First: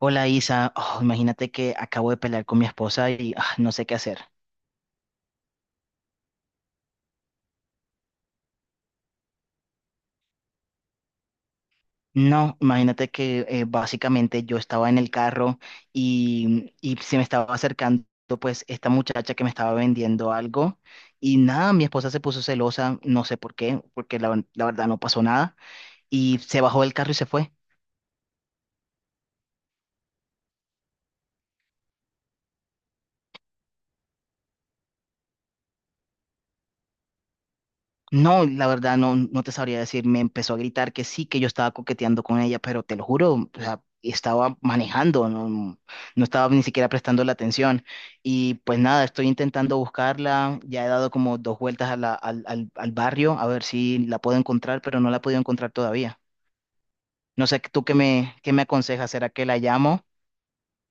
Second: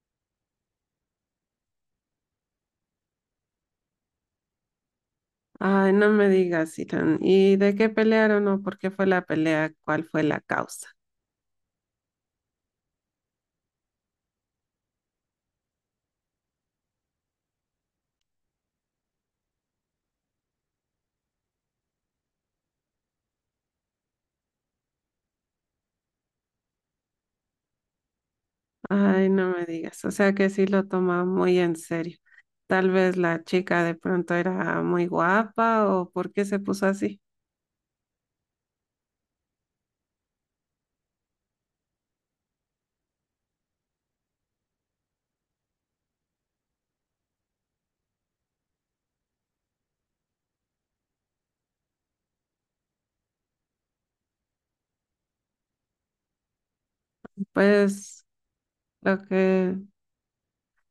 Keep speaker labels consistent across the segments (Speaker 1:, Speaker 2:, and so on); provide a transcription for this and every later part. Speaker 1: Hola Isa. Oh, imagínate que acabo de pelear con mi esposa y no sé qué hacer.
Speaker 2: Ay, no me digas, Ethan. ¿Y de qué pelearon o por qué fue la pelea? ¿Cuál fue la causa?
Speaker 1: No, imagínate que básicamente yo estaba en el carro y se me estaba acercando pues esta muchacha que me estaba vendiendo algo. Y nada, mi esposa se puso celosa, no sé por qué, porque la verdad no pasó nada y se bajó del carro y se fue.
Speaker 2: Ay, no me digas. O sea que sí lo toma muy en serio. Tal vez la chica de pronto era muy guapa o por qué se puso así.
Speaker 1: No, la verdad no, no te sabría decir. Me empezó a gritar que sí, que yo estaba coqueteando con ella, pero te lo juro, o sea, estaba manejando, no, no estaba ni siquiera prestando la atención. Y pues nada, estoy intentando buscarla, ya he dado como dos vueltas a al barrio a ver si la puedo encontrar, pero no la he podido encontrar todavía. No sé, ¿tú qué
Speaker 2: Pues
Speaker 1: me, qué me aconsejas?
Speaker 2: lo
Speaker 1: ¿Será que la
Speaker 2: que
Speaker 1: llamo?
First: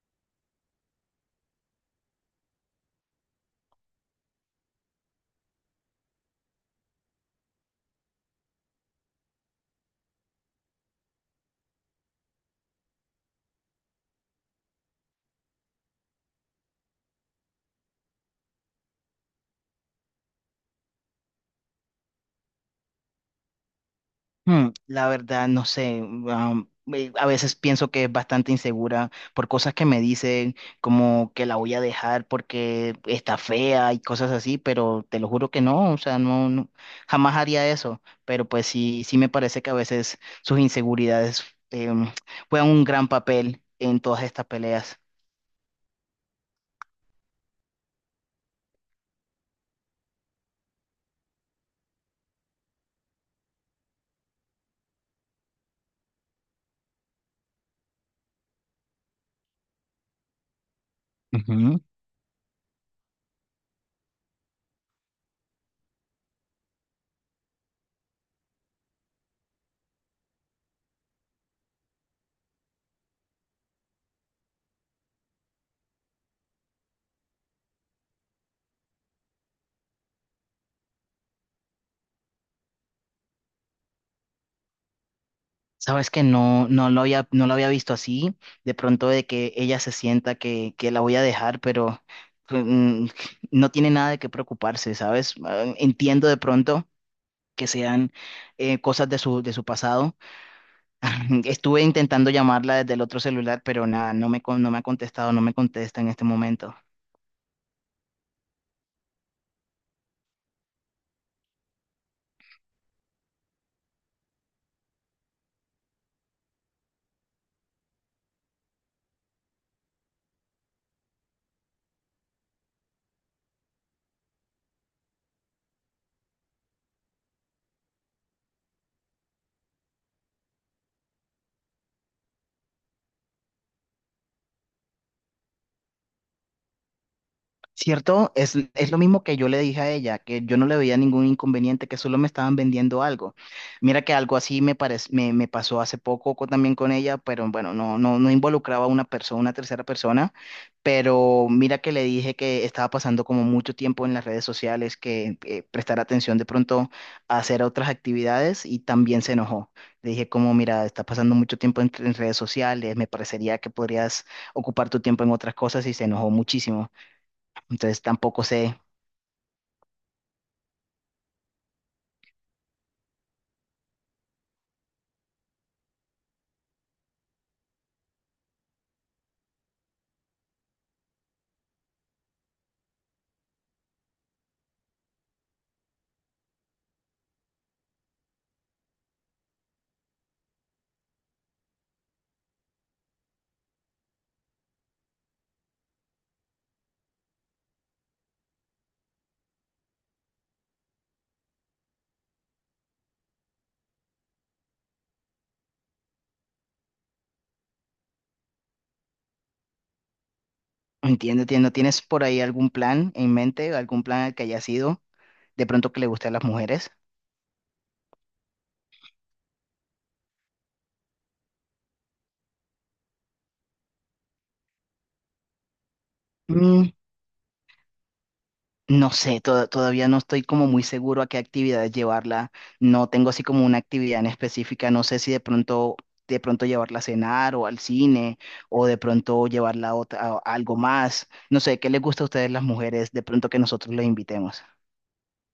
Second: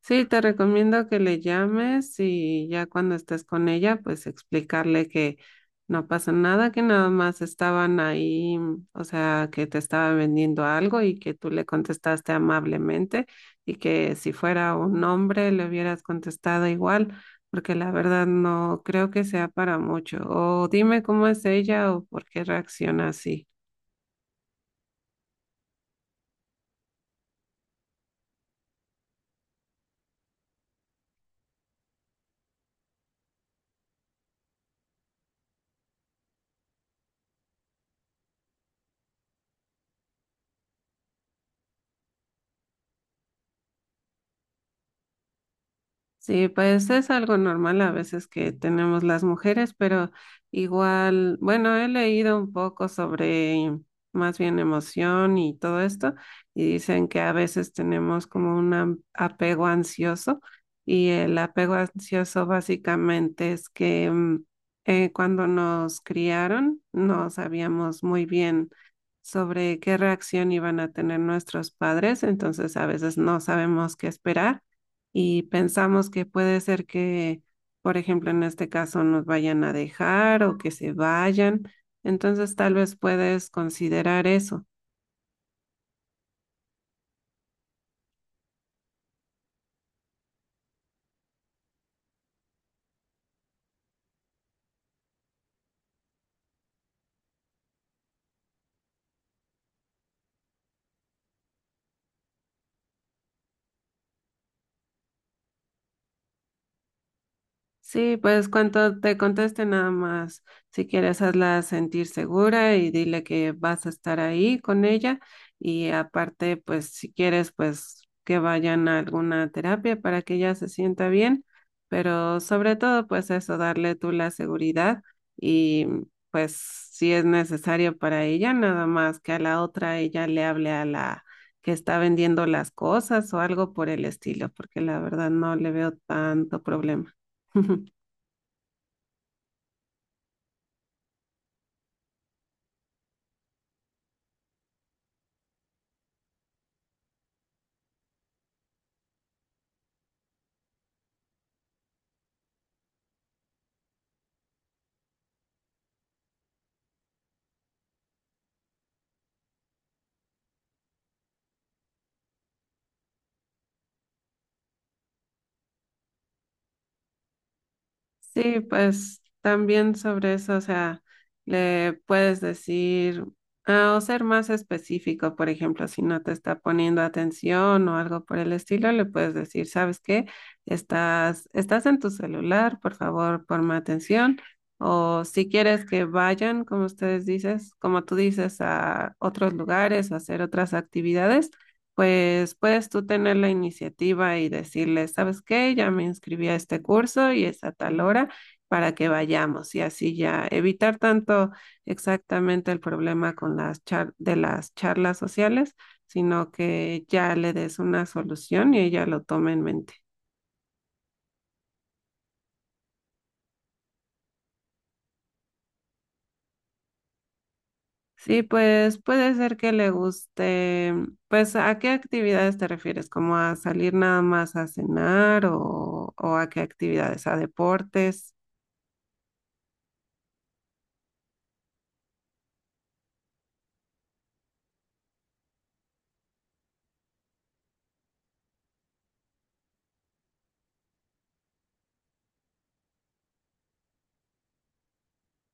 Speaker 2: Sí, te recomiendo que le llames y ya cuando estés con ella, pues explicarle que no pasa nada, que nada más estaban ahí, o sea, que te estaba vendiendo algo y que tú le contestaste amablemente y que si fuera un hombre le hubieras contestado igual, porque la verdad no creo que sea para mucho. O dime cómo es ella o por qué reacciona así.
Speaker 1: Hmm, la verdad, no sé. A veces pienso que es bastante insegura por cosas que me dicen, como que la voy a dejar porque está fea y cosas así, pero te lo juro que no, o sea, jamás haría eso. Pero pues sí, sí me parece que a veces sus inseguridades em, juegan un gran papel en todas estas peleas.
Speaker 2: Sí, pues es algo normal a veces que tenemos las mujeres, pero igual, bueno, he leído un poco sobre más bien emoción y todo esto, y dicen que a veces tenemos como un apego ansioso, y el apego ansioso básicamente es que cuando nos criaron no sabíamos muy bien sobre qué reacción iban a tener nuestros padres, entonces a veces no sabemos qué esperar y pensamos que puede ser que, por ejemplo, en este caso nos vayan a dejar o que se vayan. Entonces, tal vez puedes considerar eso.
Speaker 1: Sabes que no, no lo había visto así, de pronto de que ella se sienta que la voy a dejar, pero pues, no tiene nada de qué preocuparse, ¿sabes? Ah, entiendo de pronto que sean cosas de de su pasado. Estuve intentando llamarla desde el otro celular, pero nada, no me ha contestado, no me contesta en este momento.
Speaker 2: Sí, pues cuando te conteste nada más, si quieres hazla sentir segura y dile que vas a estar ahí con ella y aparte, pues si quieres, pues que vayan a alguna terapia para que ella se sienta bien, pero sobre todo, pues eso, darle tú la seguridad y pues si es necesario para ella, nada más que a la otra ella le hable a la que está vendiendo las cosas o algo por el estilo, porque la verdad no le veo tanto problema.
Speaker 1: ¿Cierto? Es lo mismo que yo le dije a ella, que yo no le veía ningún inconveniente, que solo me estaban vendiendo algo. Mira que algo así me pasó hace poco también con ella, pero bueno, no involucraba a una tercera persona, pero mira que le dije que estaba pasando como mucho tiempo en las redes sociales, que prestar atención de pronto a hacer otras actividades, y también se enojó. Le dije como, mira, estás pasando mucho tiempo en redes sociales, me parecería que podrías ocupar tu tiempo en otras cosas, y se enojó muchísimo. Entonces tampoco
Speaker 2: Sí,
Speaker 1: sé,
Speaker 2: pues también sobre eso, o sea, le puedes decir ah, o ser más específico, por ejemplo, si no te está poniendo atención o algo por el estilo, le puedes decir, ¿sabes qué? Estás en tu celular, por favor, ponme atención. O si quieres que vayan, como ustedes dices, como tú dices, a otros lugares, a hacer otras actividades pues puedes tú tener la iniciativa y decirle, ¿sabes qué? Ya me inscribí a este curso y es a tal hora para que vayamos y así ya evitar tanto exactamente el problema con las de las charlas sociales, sino que ya le des una solución y ella lo tome en mente.
Speaker 1: entiendo, ¿no tienes por ahí algún plan en mente, algún plan al que haya sido de pronto que le guste a las mujeres?
Speaker 2: Sí, pues puede ser que le guste. Pues, ¿a qué actividades te refieres? ¿Como a salir nada más a cenar o a qué
Speaker 1: Mm,
Speaker 2: actividades? ¿A deportes?
Speaker 1: no sé, todavía no estoy como muy seguro a qué actividad llevarla. No tengo así como una actividad en específica. No sé si de pronto, de pronto llevarla a cenar o al cine o de pronto llevarla a algo más. No sé, ¿qué les gusta a ustedes las mujeres de pronto que nosotros les invitemos?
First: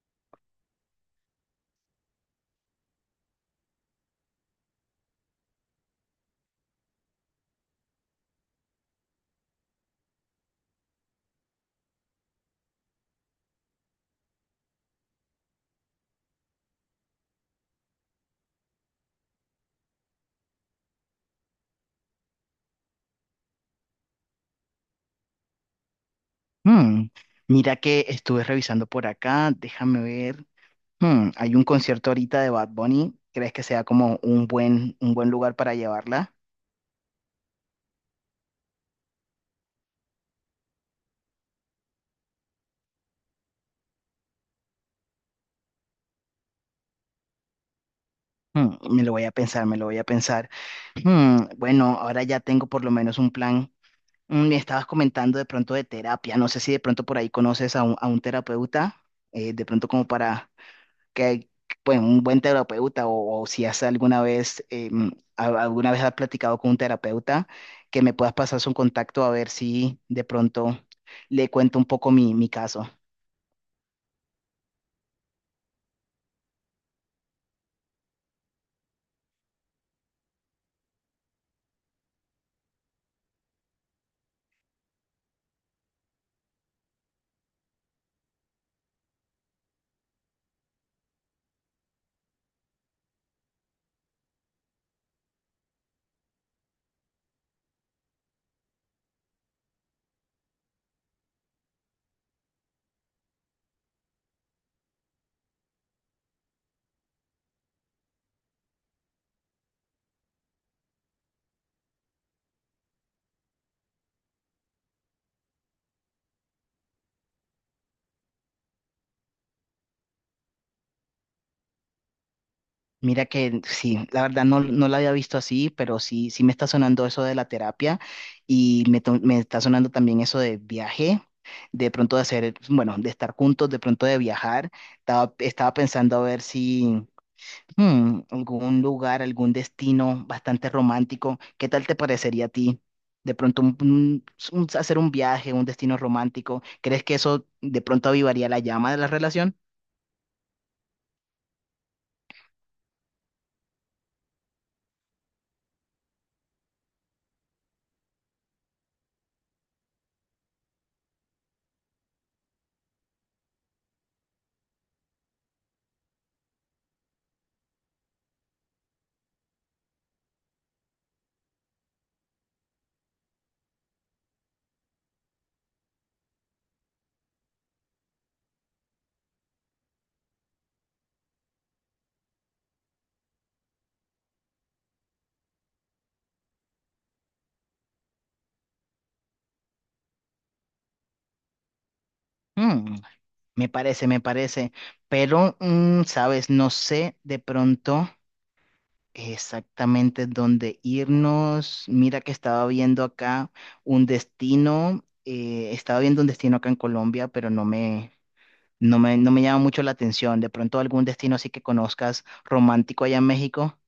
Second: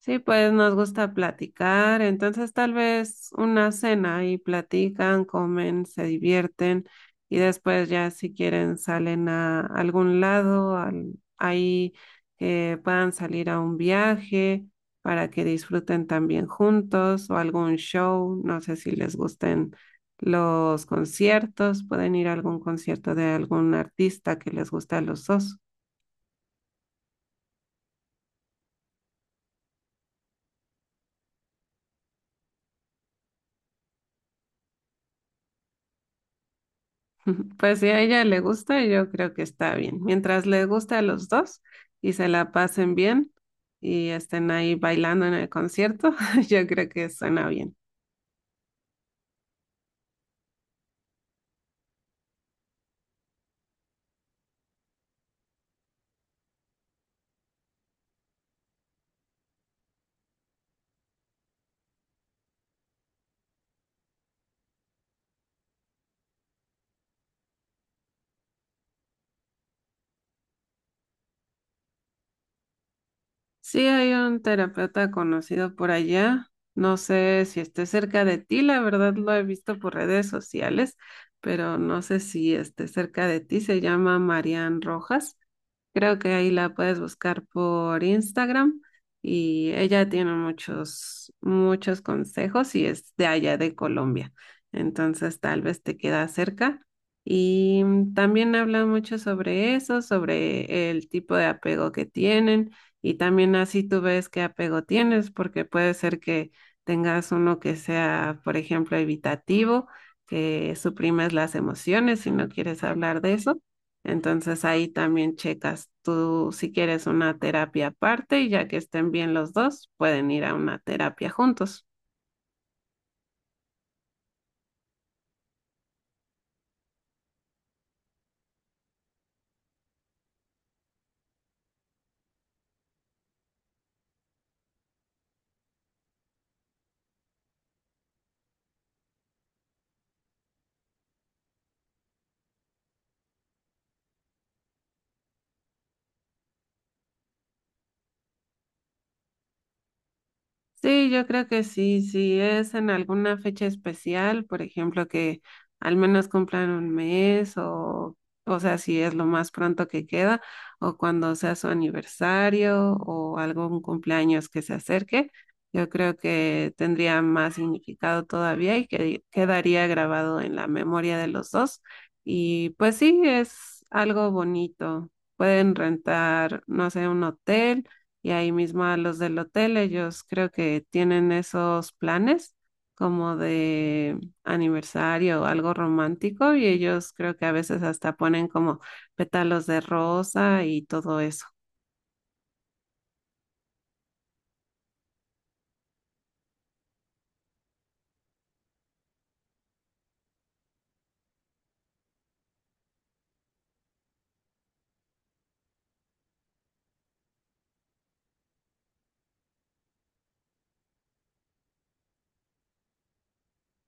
Speaker 2: Sí, pues nos gusta platicar, entonces tal vez una cena y platican, comen, se divierten y después ya si quieren salen a algún lado, ahí que puedan salir a un viaje para que disfruten también juntos o algún show, no sé si les gusten los conciertos, pueden ir a algún concierto de algún artista que les guste a los dos.
Speaker 1: Mm, mira que estuve revisando por acá, déjame ver. Hmm, hay un concierto ahorita de Bad Bunny. ¿Crees que sea como un un buen lugar para llevarla?
Speaker 2: Pues si a ella le gusta, yo creo que está bien. Mientras le guste a los dos y se la pasen bien y estén ahí bailando en el concierto, yo creo que suena bien.
Speaker 1: Hmm, me lo voy a pensar, me lo voy a pensar. Hmm, bueno, ahora ya tengo por lo menos un plan. Mm, me estabas comentando de pronto de terapia. No sé si de pronto por ahí conoces a a un terapeuta, de pronto como para que, bueno, un buen terapeuta, o si has alguna vez, alguna vez has platicado con un terapeuta, que me puedas pasar su contacto a ver si de pronto le cuento un poco mi caso.
Speaker 2: Sí, hay un terapeuta conocido por allá. No sé si esté cerca de ti, la verdad lo he visto por redes sociales, pero no sé si esté cerca de ti. Se llama Marian Rojas. Creo que ahí la puedes buscar por Instagram y ella tiene muchos, muchos consejos y es de allá de Colombia. Entonces tal vez te queda cerca. Y también habla mucho sobre eso, sobre el tipo de apego que tienen y también así tú ves qué apego tienes, porque puede ser que tengas uno que sea, por ejemplo, evitativo, que suprimes las emociones y no quieres hablar de eso. Entonces ahí también checas tú si quieres una terapia aparte y ya que estén bien los dos, pueden ir a una terapia juntos.
Speaker 1: Mira que sí, la verdad no, no la había visto así, pero sí, sí me está sonando eso de la terapia. Y me está sonando también eso de viaje, de pronto de hacer, bueno, de estar juntos, de pronto de viajar. Estaba pensando a ver si hmm, algún lugar, algún destino bastante romántico, ¿qué tal te parecería a ti? De pronto hacer un viaje, un destino romántico, ¿crees que eso de pronto avivaría la llama de la relación?
Speaker 2: Sí, yo creo que sí, si es en alguna fecha especial, por ejemplo, que al menos cumplan un mes o sea, si es lo más pronto que queda o cuando sea su aniversario o algún cumpleaños que se acerque, yo creo que tendría más significado todavía y que quedaría grabado en la memoria de los dos. Y pues sí, es algo bonito. Pueden rentar, no sé, un hotel y ahí mismo a los del hotel, ellos creo que tienen esos planes como de aniversario o algo romántico y ellos creo que a veces hasta ponen como pétalos de rosa y todo eso.
Speaker 1: Hmm. Me parece, pero, mm, sabes, no sé de pronto exactamente dónde irnos. Mira que estaba viendo acá un destino, estaba viendo un destino acá en Colombia, pero no me llama mucho la atención. De pronto algún destino así que conozcas romántico allá en México.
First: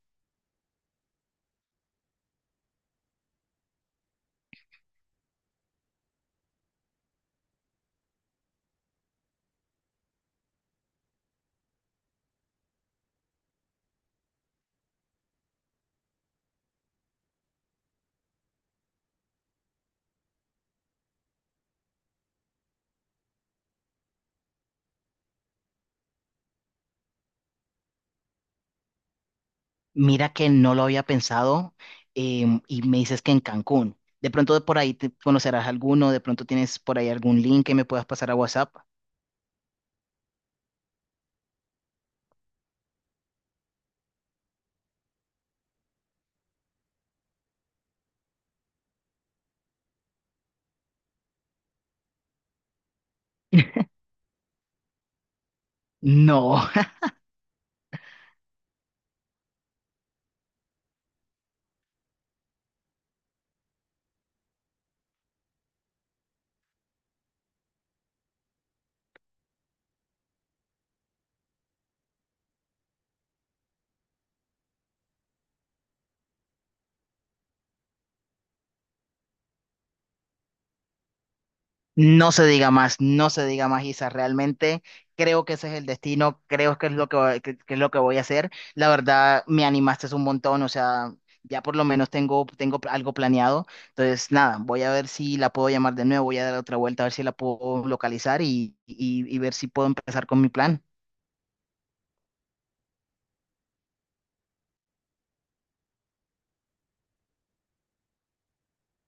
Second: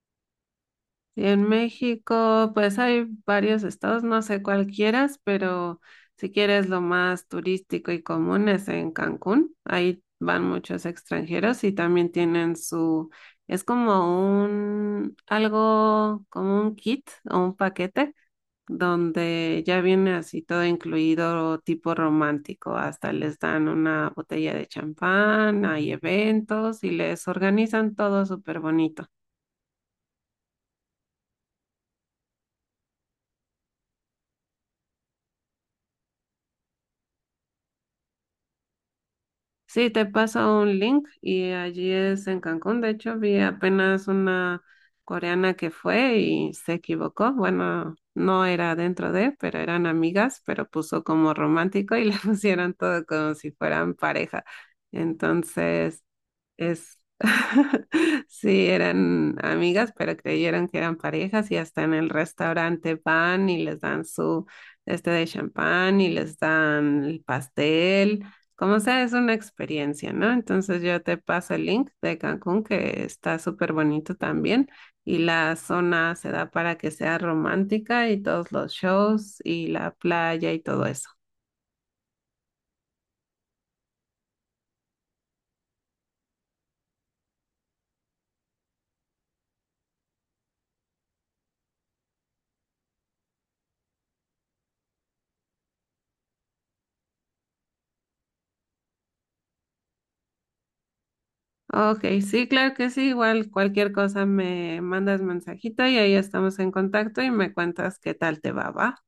Speaker 2: Y en México, pues hay varios estados, no sé cuál quieras, pero si quieres lo más turístico y común es en Cancún. Ahí van muchos extranjeros y también tienen su, es como un, algo, como un kit o un paquete donde ya viene así todo incluido tipo romántico. Hasta les dan una botella de champán, hay eventos y les organizan todo súper bonito.
Speaker 1: Mira que no lo había pensado, y me dices que en Cancún. De pronto de por ahí te conocerás alguno, de pronto tienes por ahí algún link que me puedas pasar a WhatsApp.
Speaker 2: Sí, te paso un link y allí es en Cancún. De hecho, vi apenas una coreana que fue y se equivocó. Bueno, no era dentro de, pero eran amigas, pero puso como romántico y le pusieron todo como si fueran pareja. Entonces,
Speaker 1: No.
Speaker 2: es, sí, eran amigas, pero creyeron que eran parejas y hasta en el restaurante van y les dan su este de champán y les dan el pastel. Como sea, es una experiencia, ¿no? Entonces yo te paso el link de Cancún, que está súper bonito también, y la zona se da para que sea romántica y todos los shows y la playa y todo eso.
Speaker 1: No se diga más, no se diga más, Isa. Realmente creo que ese es el destino, creo que es lo que, que es lo que voy a hacer. La verdad, me animaste un montón, o sea, ya por lo menos tengo algo planeado. Entonces, nada, voy a ver si la puedo llamar de nuevo, voy a dar otra vuelta a ver si la puedo localizar y, y ver si puedo empezar con mi plan.
Speaker 2: Ok, sí, claro que sí, igual cualquier cosa me mandas mensajito y ahí estamos en contacto y me cuentas qué tal te va, ¿va?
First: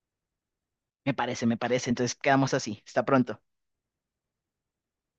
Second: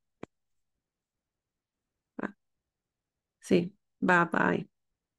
Speaker 1: Me parece, me parece. Entonces,
Speaker 2: Ah,
Speaker 1: quedamos así. Hasta pronto.
Speaker 2: sí, bye bye.